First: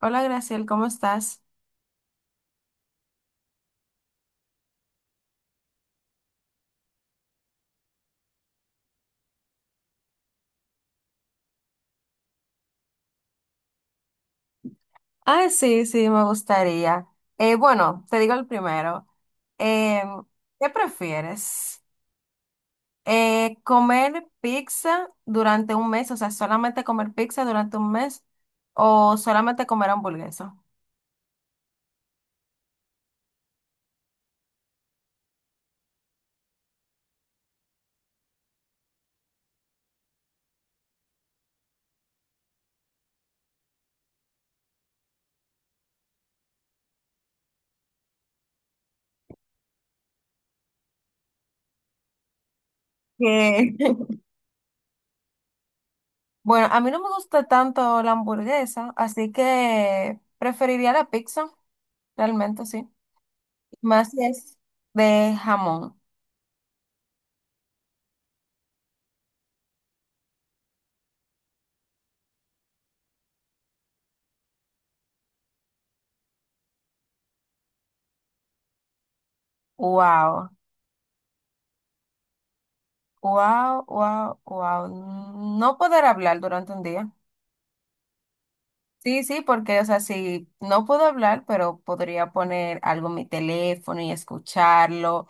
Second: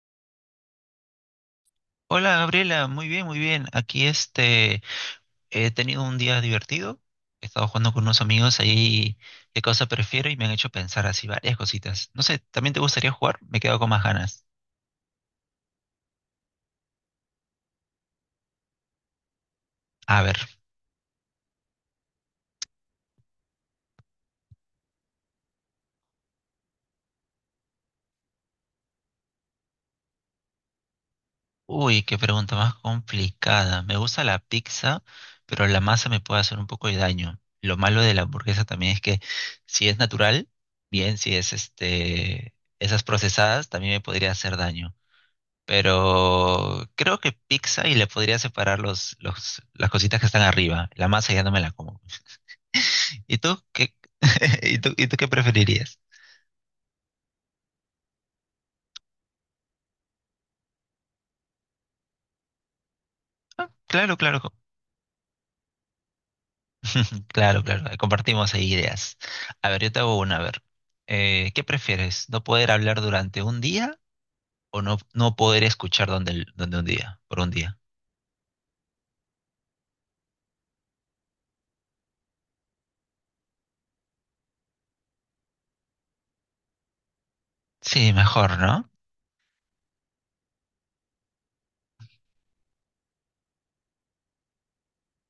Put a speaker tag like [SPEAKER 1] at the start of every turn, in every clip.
[SPEAKER 1] Hola, Graciel, ¿cómo estás?
[SPEAKER 2] Hola Gabriela, muy bien, muy bien. Aquí he tenido un día divertido. He estado jugando con unos amigos ahí qué cosa prefiero y me han hecho pensar así varias cositas. No sé, ¿también te gustaría jugar? Me quedo con más ganas.
[SPEAKER 1] Ah, sí, sí, me gustaría. Bueno, te digo el primero. Eh,
[SPEAKER 2] A ver.
[SPEAKER 1] ¿Qué prefieres? ¿Comer pizza durante un mes? O sea, solamente comer pizza durante un mes o solamente comer hamburguesa.
[SPEAKER 2] Uy, qué pregunta más complicada. Me gusta la pizza, pero la masa me puede hacer un poco de daño. Lo malo de la hamburguesa también es que si es natural, bien, si es esas procesadas también me podría hacer daño. Pero creo que pizza y le podría separar las cositas que están arriba. La masa ya no me la como. ¿Y tú
[SPEAKER 1] Que.
[SPEAKER 2] qué, y tú qué preferirías?
[SPEAKER 1] Bueno, a mí no me gusta tanto la hamburguesa, así que preferiría la pizza, realmente sí.
[SPEAKER 2] Ah,
[SPEAKER 1] Más
[SPEAKER 2] claro,
[SPEAKER 1] si
[SPEAKER 2] claro.
[SPEAKER 1] es de jamón.
[SPEAKER 2] Claro, claro. ahí Compartimos ahí ideas. A ver, yo te hago una. A ver, ¿qué prefieres? ¿No poder hablar durante un día o no poder escuchar donde, el- donde un día, por un día?
[SPEAKER 1] Wow. Wow, wow, wow. No poder hablar durante un día.
[SPEAKER 2] Sí, mejor, ¿no?
[SPEAKER 1] Sí, sí, porque, o sea, sí, no puedo hablar, pero podría poner algo en mi teléfono y escucharlo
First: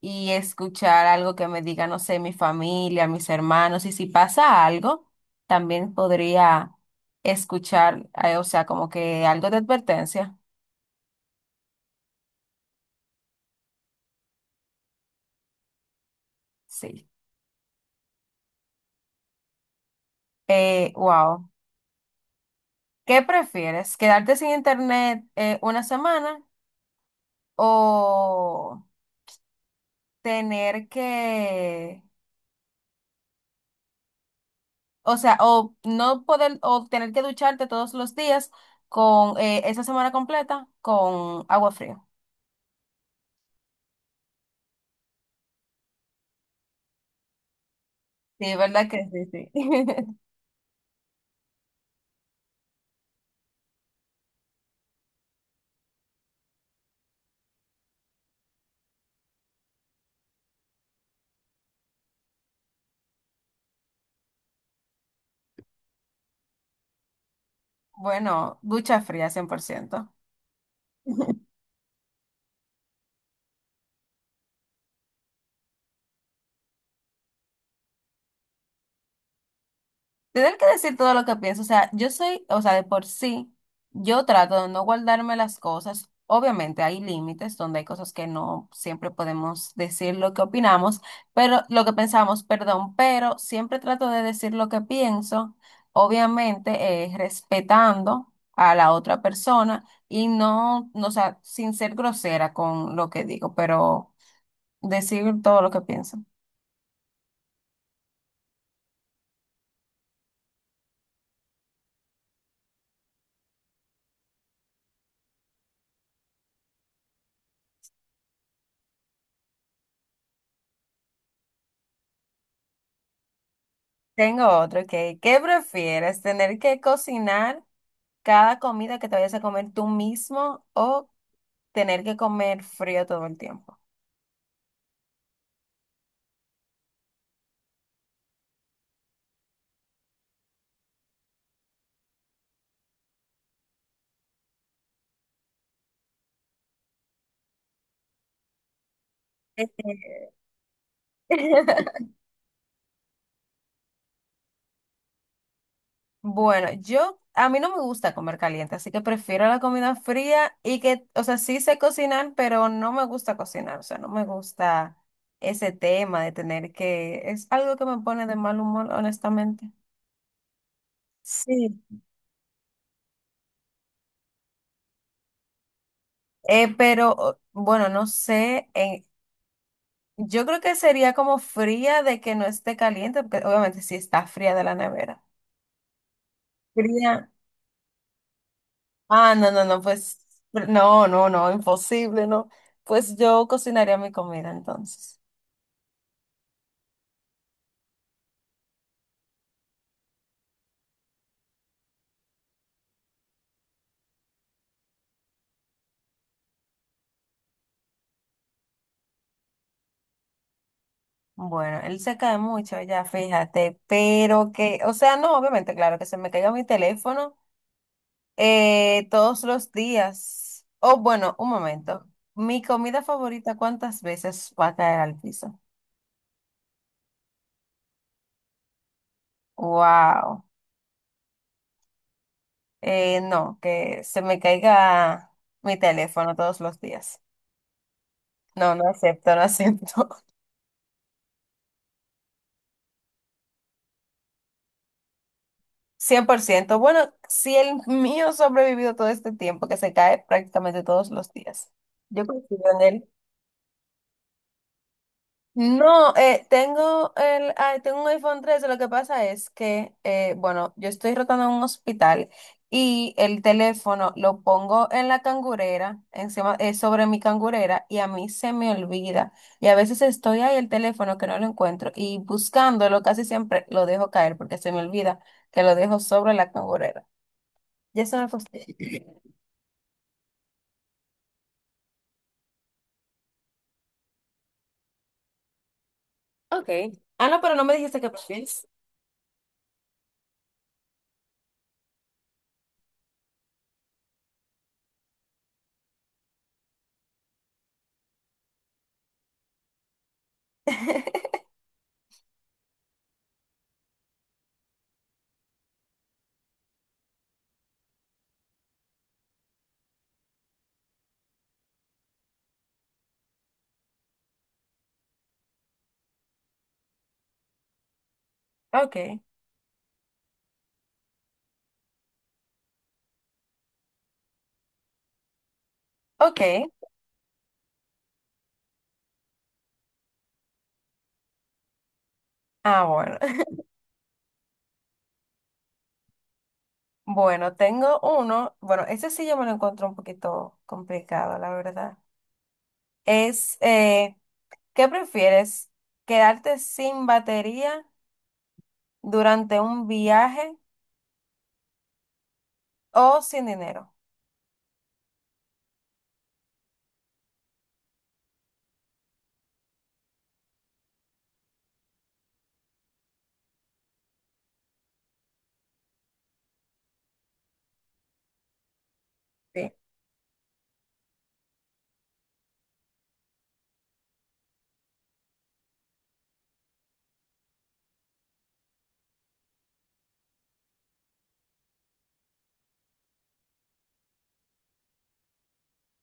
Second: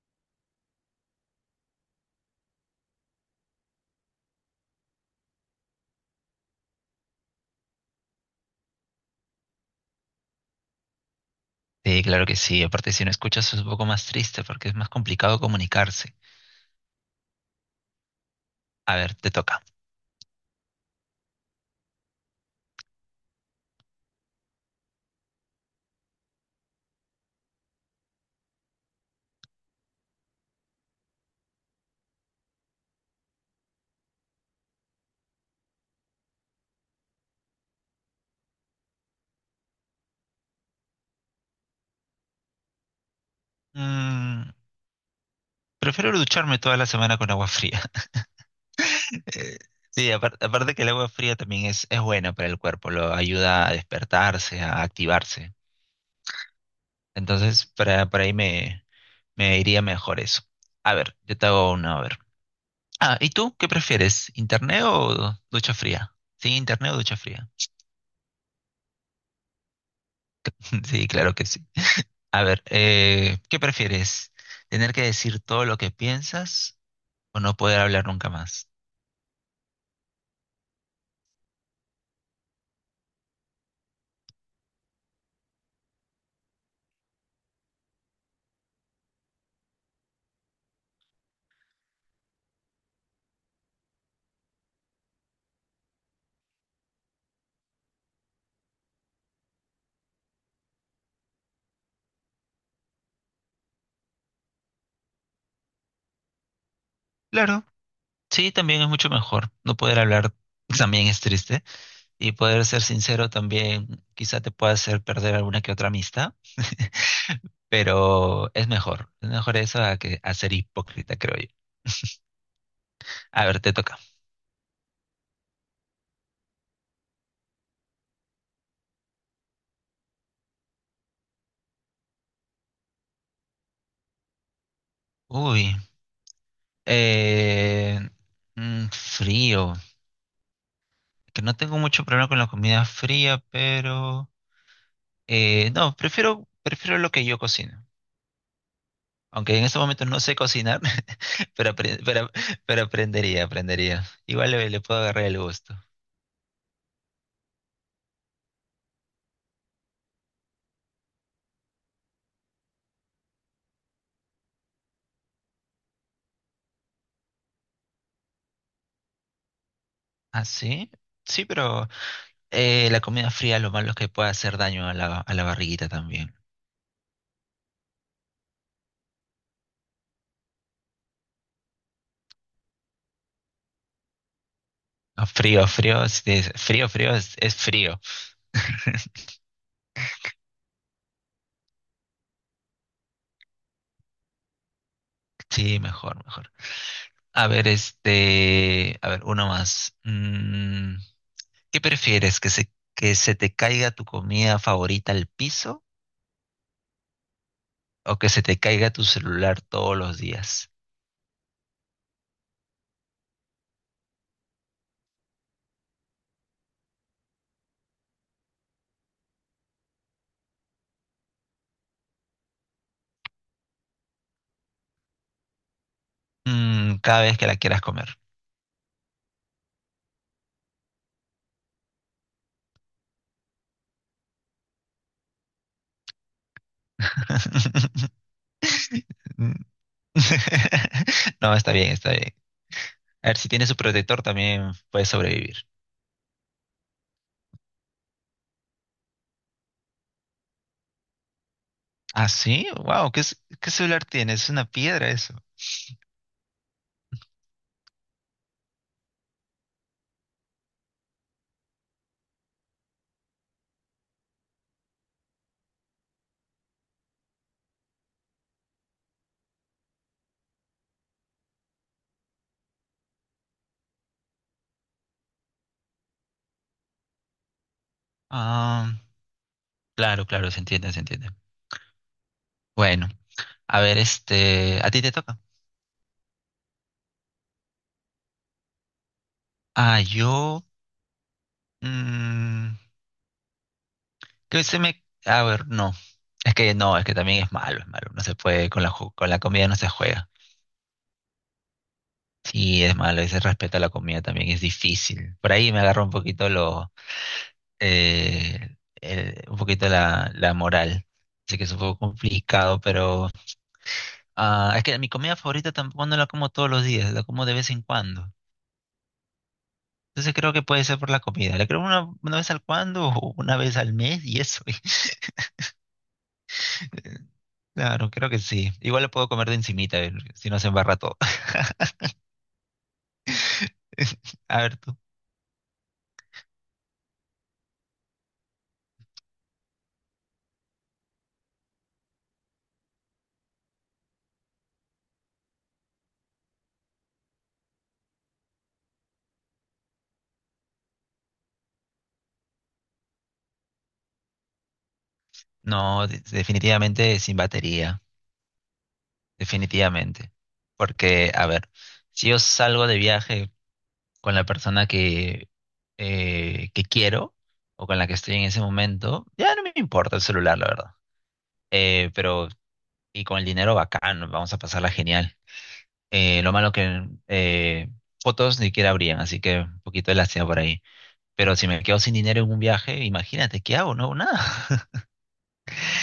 [SPEAKER 1] y escuchar algo que me diga, no sé, mi familia, mis hermanos. Y si pasa algo, también podría escuchar, o sea, como que algo de advertencia.
[SPEAKER 2] Sí, claro que sí. Aparte, si no escuchas es un poco más triste porque es más complicado comunicarse.
[SPEAKER 1] Sí.
[SPEAKER 2] A ver, te toca.
[SPEAKER 1] Wow. ¿Qué prefieres? ¿Quedarte sin internet, una semana o tener que, o sea, o no poder, o tener que ducharte todos los días con, esa semana completa con agua fría?
[SPEAKER 2] Mm, Prefiero ducharme toda la semana con agua fría.
[SPEAKER 1] Sí, ¿verdad que sí, sí?
[SPEAKER 2] Eh, Sí, aparte, que el agua fría también es buena para el cuerpo, lo ayuda a despertarse, a activarse. Entonces, para me iría mejor eso. A ver, yo te hago una, a ver. Ah, ¿y tú qué prefieres? ¿Internet o ducha fría? Sí, internet o ducha fría.
[SPEAKER 1] Bueno, ducha fría, 100%.
[SPEAKER 2] Sí, claro que sí. A ver, ¿qué prefieres? ¿Tener que decir todo lo que piensas o no poder hablar nunca más?
[SPEAKER 1] Tener que decir todo lo que pienso, o sea, yo soy, o sea, de por sí, yo trato de no guardarme las cosas. Obviamente hay límites donde hay cosas que no siempre podemos decir lo que opinamos, pero lo que pensamos, perdón, pero siempre trato de decir lo que pienso, obviamente, respetando a la otra persona y no, no, o sea, sin ser grosera con lo que digo, pero decir todo lo que pienso.
[SPEAKER 2] Claro. Sí, también es mucho mejor. No poder hablar también es triste. Y poder ser sincero también quizá te pueda hacer perder alguna que otra amistad. Pero es mejor. Es mejor eso a que a ser hipócrita, creo yo. A ver, te toca.
[SPEAKER 1] Tengo otro que, ¿qué prefieres? ¿Tener que cocinar cada comida que te vayas a comer tú mismo o tener que comer frío todo el tiempo?
[SPEAKER 2] Uy. Eh, frío. Que no tengo mucho problema con la comida fría, pero no, prefiero lo que yo cocino. Aunque en estos
[SPEAKER 1] Este.
[SPEAKER 2] momentos no sé cocinar, pero, apre- pero, pero aprendería, aprendería. Igual le puedo agarrar el gusto.
[SPEAKER 1] Bueno, yo, a mí no me gusta comer caliente, así que prefiero la comida fría y que, o sea, sí sé cocinar, pero no me gusta cocinar, o sea, no me gusta ese tema de tener que, es algo que me pone de mal humor, honestamente.
[SPEAKER 2] ¿Ah, sí? Sí,
[SPEAKER 1] Sí.
[SPEAKER 2] pero la comida fría lo malo es que puede hacer daño a a la barriguita también.
[SPEAKER 1] Pero bueno, no sé, yo creo que sería como fría de que no esté caliente, porque obviamente sí está fría de la nevera.
[SPEAKER 2] Ah,
[SPEAKER 1] Fría.
[SPEAKER 2] es frío.
[SPEAKER 1] Ah, no, no, no, pues no, no, no, imposible, no. Pues yo cocinaría mi comida entonces.
[SPEAKER 2] Sí, mejor, mejor. A ver, a ver, uno más. ¿Qué prefieres? ¿Que que se te caiga tu comida favorita al piso o que se te caiga tu celular todos los días?
[SPEAKER 1] Bueno, él se cae mucho ya, fíjate, pero que, o sea, no, obviamente, claro, que se me caiga mi teléfono, todos los días. O bueno, un momento. Mi comida favorita, ¿cuántas veces va a caer al piso?
[SPEAKER 2] Mm, cada vez que la quieras comer.
[SPEAKER 1] Wow. No, que se me caiga mi teléfono todos los días. No, no acepto, no acepto.
[SPEAKER 2] No, está bien, está bien. A ver, si tiene su protector también puede sobrevivir.
[SPEAKER 1] Cien por ciento. Bueno, si el mío ha sobrevivido todo este tiempo, que se cae prácticamente todos los días. Yo
[SPEAKER 2] Ah,
[SPEAKER 1] confío
[SPEAKER 2] sí,
[SPEAKER 1] en él.
[SPEAKER 2] wow, ¿qué, qué celular tiene? Es una piedra eso.
[SPEAKER 1] No, tengo un iPhone 13, lo que pasa es que, bueno, yo estoy rotando en un hospital y el teléfono lo pongo en la cangurera, encima, sobre mi cangurera, y a mí se me olvida. Y a veces estoy ahí, el teléfono que no lo encuentro, y buscándolo casi siempre lo dejo caer porque se me olvida que lo dejo sobre la cangurera. Ya se me fastidia.
[SPEAKER 2] Ah, claro, claro, se entiende, se entiende. Bueno, a ver, a ti te toca.
[SPEAKER 1] Ok. Ah, no, pero no me dijiste que prefieres.
[SPEAKER 2] Ah, yo, mm, que se me, a ver, no, es que también es malo, no se puede, con la comida no se juega. Sí, es malo, ese respeto a la comida también es difícil. Por ahí me agarra un poquito un poquito la moral. Así que es un poco complicado, pero es que mi comida favorita tampoco no la como todos los días, la como de vez en cuando.
[SPEAKER 1] Ok,
[SPEAKER 2] Entonces creo que puede ser por la comida. La creo una vez al cuando o una vez al mes y eso.
[SPEAKER 1] ok.
[SPEAKER 2] Claro, creo que sí. Igual lo puedo comer de encimita, si no se embarra todo.
[SPEAKER 1] Ah, bueno.
[SPEAKER 2] A ver tú.
[SPEAKER 1] Bueno, tengo uno, bueno, ese sí yo me lo encuentro un poquito complicado, la verdad. Es, eh, ¿Qué prefieres? ¿Quedarte sin batería durante un viaje o sin dinero?
[SPEAKER 2] No, definitivamente sin batería. Definitivamente. Porque, a ver, si yo salgo de viaje con la persona que quiero o con la que estoy en ese momento, ya no me
[SPEAKER 1] Sí.
[SPEAKER 2] importa el celular, la verdad. Eh, pero, y con el dinero bacán, vamos a pasarla genial. Lo malo que fotos ni siquiera habrían, así que un poquito de lástima por ahí. Pero si me quedo sin dinero en un viaje, imagínate, ¿qué hago? No hago nada.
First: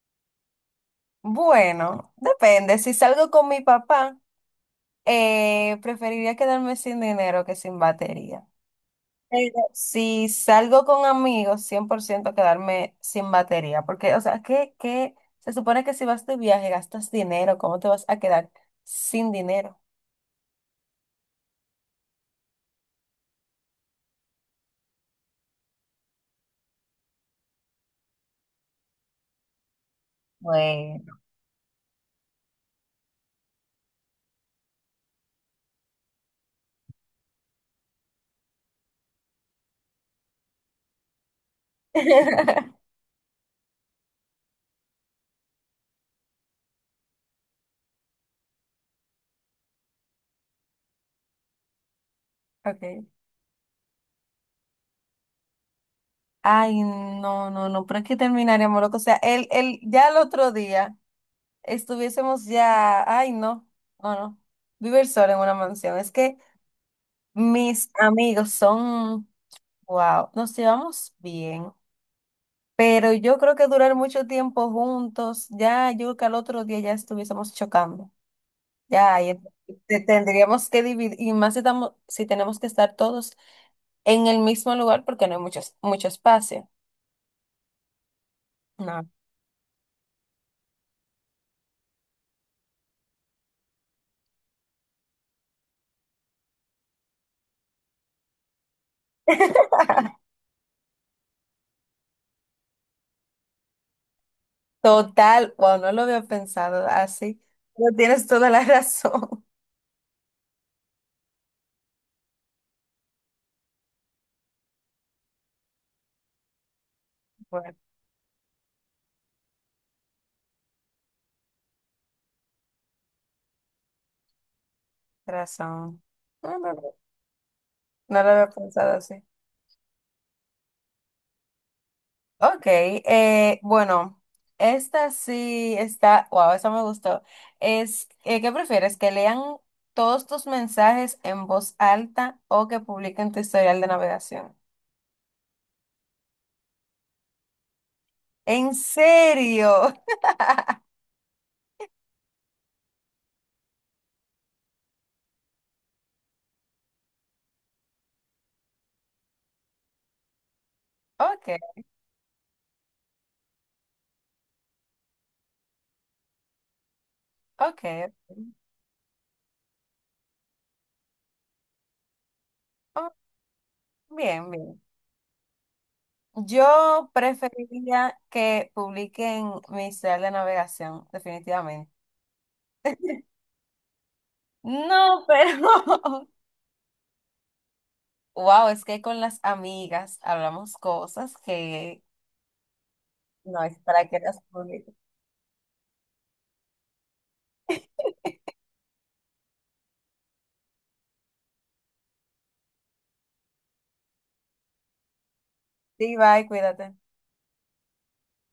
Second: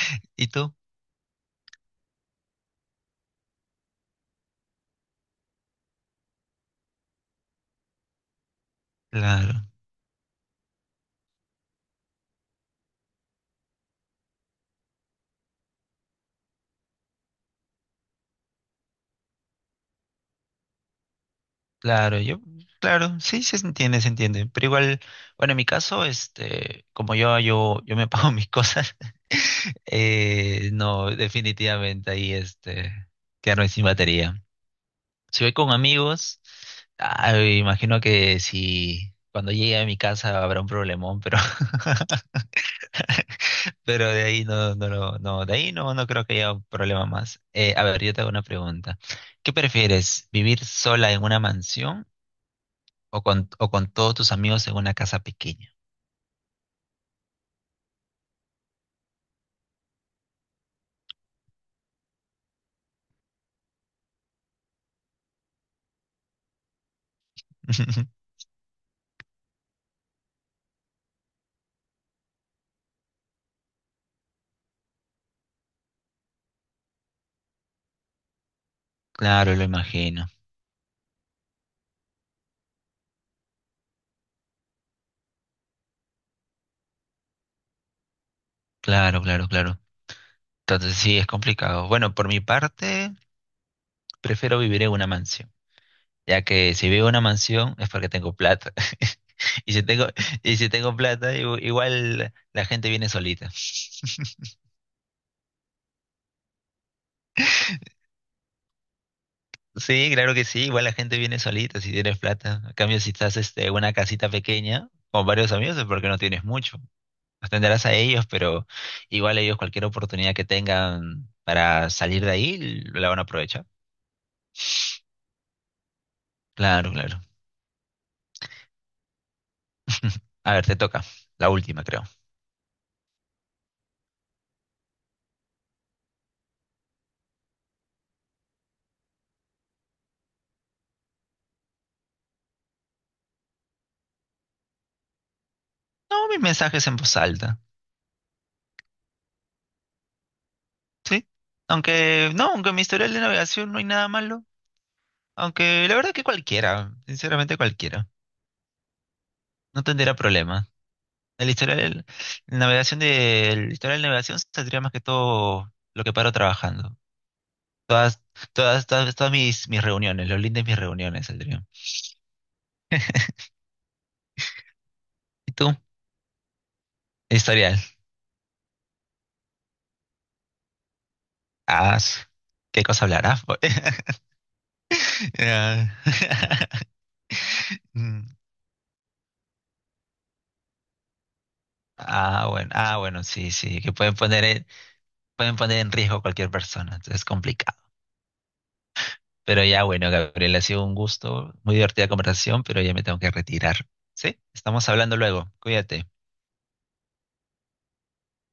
[SPEAKER 2] ¿Y tú?
[SPEAKER 1] Bueno, depende. Si salgo con mi papá, preferiría quedarme sin dinero que sin batería. Pero
[SPEAKER 2] Claro.
[SPEAKER 1] si salgo con amigos, 100% quedarme sin batería, porque, o sea, ¿qué, qué? Se supone que si vas de viaje gastas dinero, ¿cómo te vas a quedar sin dinero?
[SPEAKER 2] Claro, yo, claro, sí, sí se entiende, se entiende. Pero igual, bueno, en mi caso, yo me pago mis cosas,
[SPEAKER 1] Bueno.
[SPEAKER 2] no, definitivamente quedarme sin batería. Si voy con amigos, ah, imagino que si cuando llegue a mi casa habrá un problemón, pero, pero de ahí de ahí no, no creo que haya un problema más. A ver, yo te hago una pregunta. ¿Qué prefieres, vivir sola en una mansión
[SPEAKER 1] Okay.
[SPEAKER 2] o o con todos tus amigos en una casa pequeña?
[SPEAKER 1] Ay, no, no, no, pero es que terminaríamos loco. O sea, ya el otro día estuviésemos ya, ay, no, no, no, vivir solo en una mansión. Es que mis amigos son, wow, nos llevamos bien. Pero yo creo que durar mucho tiempo juntos, ya yo creo que al otro día ya estuviésemos chocando. Ya, ahí
[SPEAKER 2] Claro, lo imagino.
[SPEAKER 1] tendríamos que dividir, y más si estamos, si tenemos que estar todos en el mismo lugar porque no hay mucho, mucho espacio. No.
[SPEAKER 2] Claro, claro, claro. Entonces sí, es complicado. Bueno, por mi parte, prefiero vivir en una mansión, ya que si vivo en una mansión es porque tengo plata. Y si tengo, y si tengo plata, igual la gente viene solita.
[SPEAKER 1] Total, wow, no lo había pensado así. Pero tienes toda la razón.
[SPEAKER 2] Sí, claro que sí, igual la gente viene solita si tienes plata. A cambio, si estás en una casita pequeña con varios amigos es porque no tienes mucho.
[SPEAKER 1] Bueno,
[SPEAKER 2] Atenderás a ellos, pero igual ellos cualquier oportunidad que tengan para salir de ahí la van a aprovechar.
[SPEAKER 1] razón. No, no,
[SPEAKER 2] Claro,
[SPEAKER 1] no,
[SPEAKER 2] claro.
[SPEAKER 1] no lo había pensado así.
[SPEAKER 2] A ver, te toca. La última, creo.
[SPEAKER 1] Ok, bueno, esta sí está, wow, esa me gustó. ¿Qué prefieres? ¿Que lean todos tus mensajes en voz alta o que publiquen tu historial de navegación?
[SPEAKER 2] No, mis mensajes en voz alta.
[SPEAKER 1] ¿En serio?
[SPEAKER 2] ¿Sí? Aunque, no, aunque en mi historial de navegación no hay nada malo. Aunque la verdad que cualquiera, sinceramente cualquiera. No tendría problema.
[SPEAKER 1] Ok,
[SPEAKER 2] El historial, el historial de navegación saldría más que todo lo que paro trabajando.
[SPEAKER 1] ok.
[SPEAKER 2] Todas, todas mis reuniones, los links de mis reuniones saldrían.
[SPEAKER 1] Oh, bien, bien.
[SPEAKER 2] ¿Y tú?
[SPEAKER 1] Yo
[SPEAKER 2] Historial.
[SPEAKER 1] preferiría que publiquen mi historial de navegación, definitivamente.
[SPEAKER 2] Ah, su- ¿Qué cosa hablarás? Po?
[SPEAKER 1] No, pero...
[SPEAKER 2] Ya. Mm.
[SPEAKER 1] Wow, es que con las amigas hablamos cosas que...
[SPEAKER 2] Bueno, ah, bueno, sí,
[SPEAKER 1] No, es
[SPEAKER 2] sí, que
[SPEAKER 1] para que las publique.
[SPEAKER 2] pueden poner en riesgo a cualquier persona, entonces es complicado. Pero ya, bueno, Gabriel, ha sido un gusto, muy divertida conversación, pero ya me tengo que retirar. ¿Sí? Estamos hablando luego, cuídate.
[SPEAKER 1] Sí, bye, cuídate.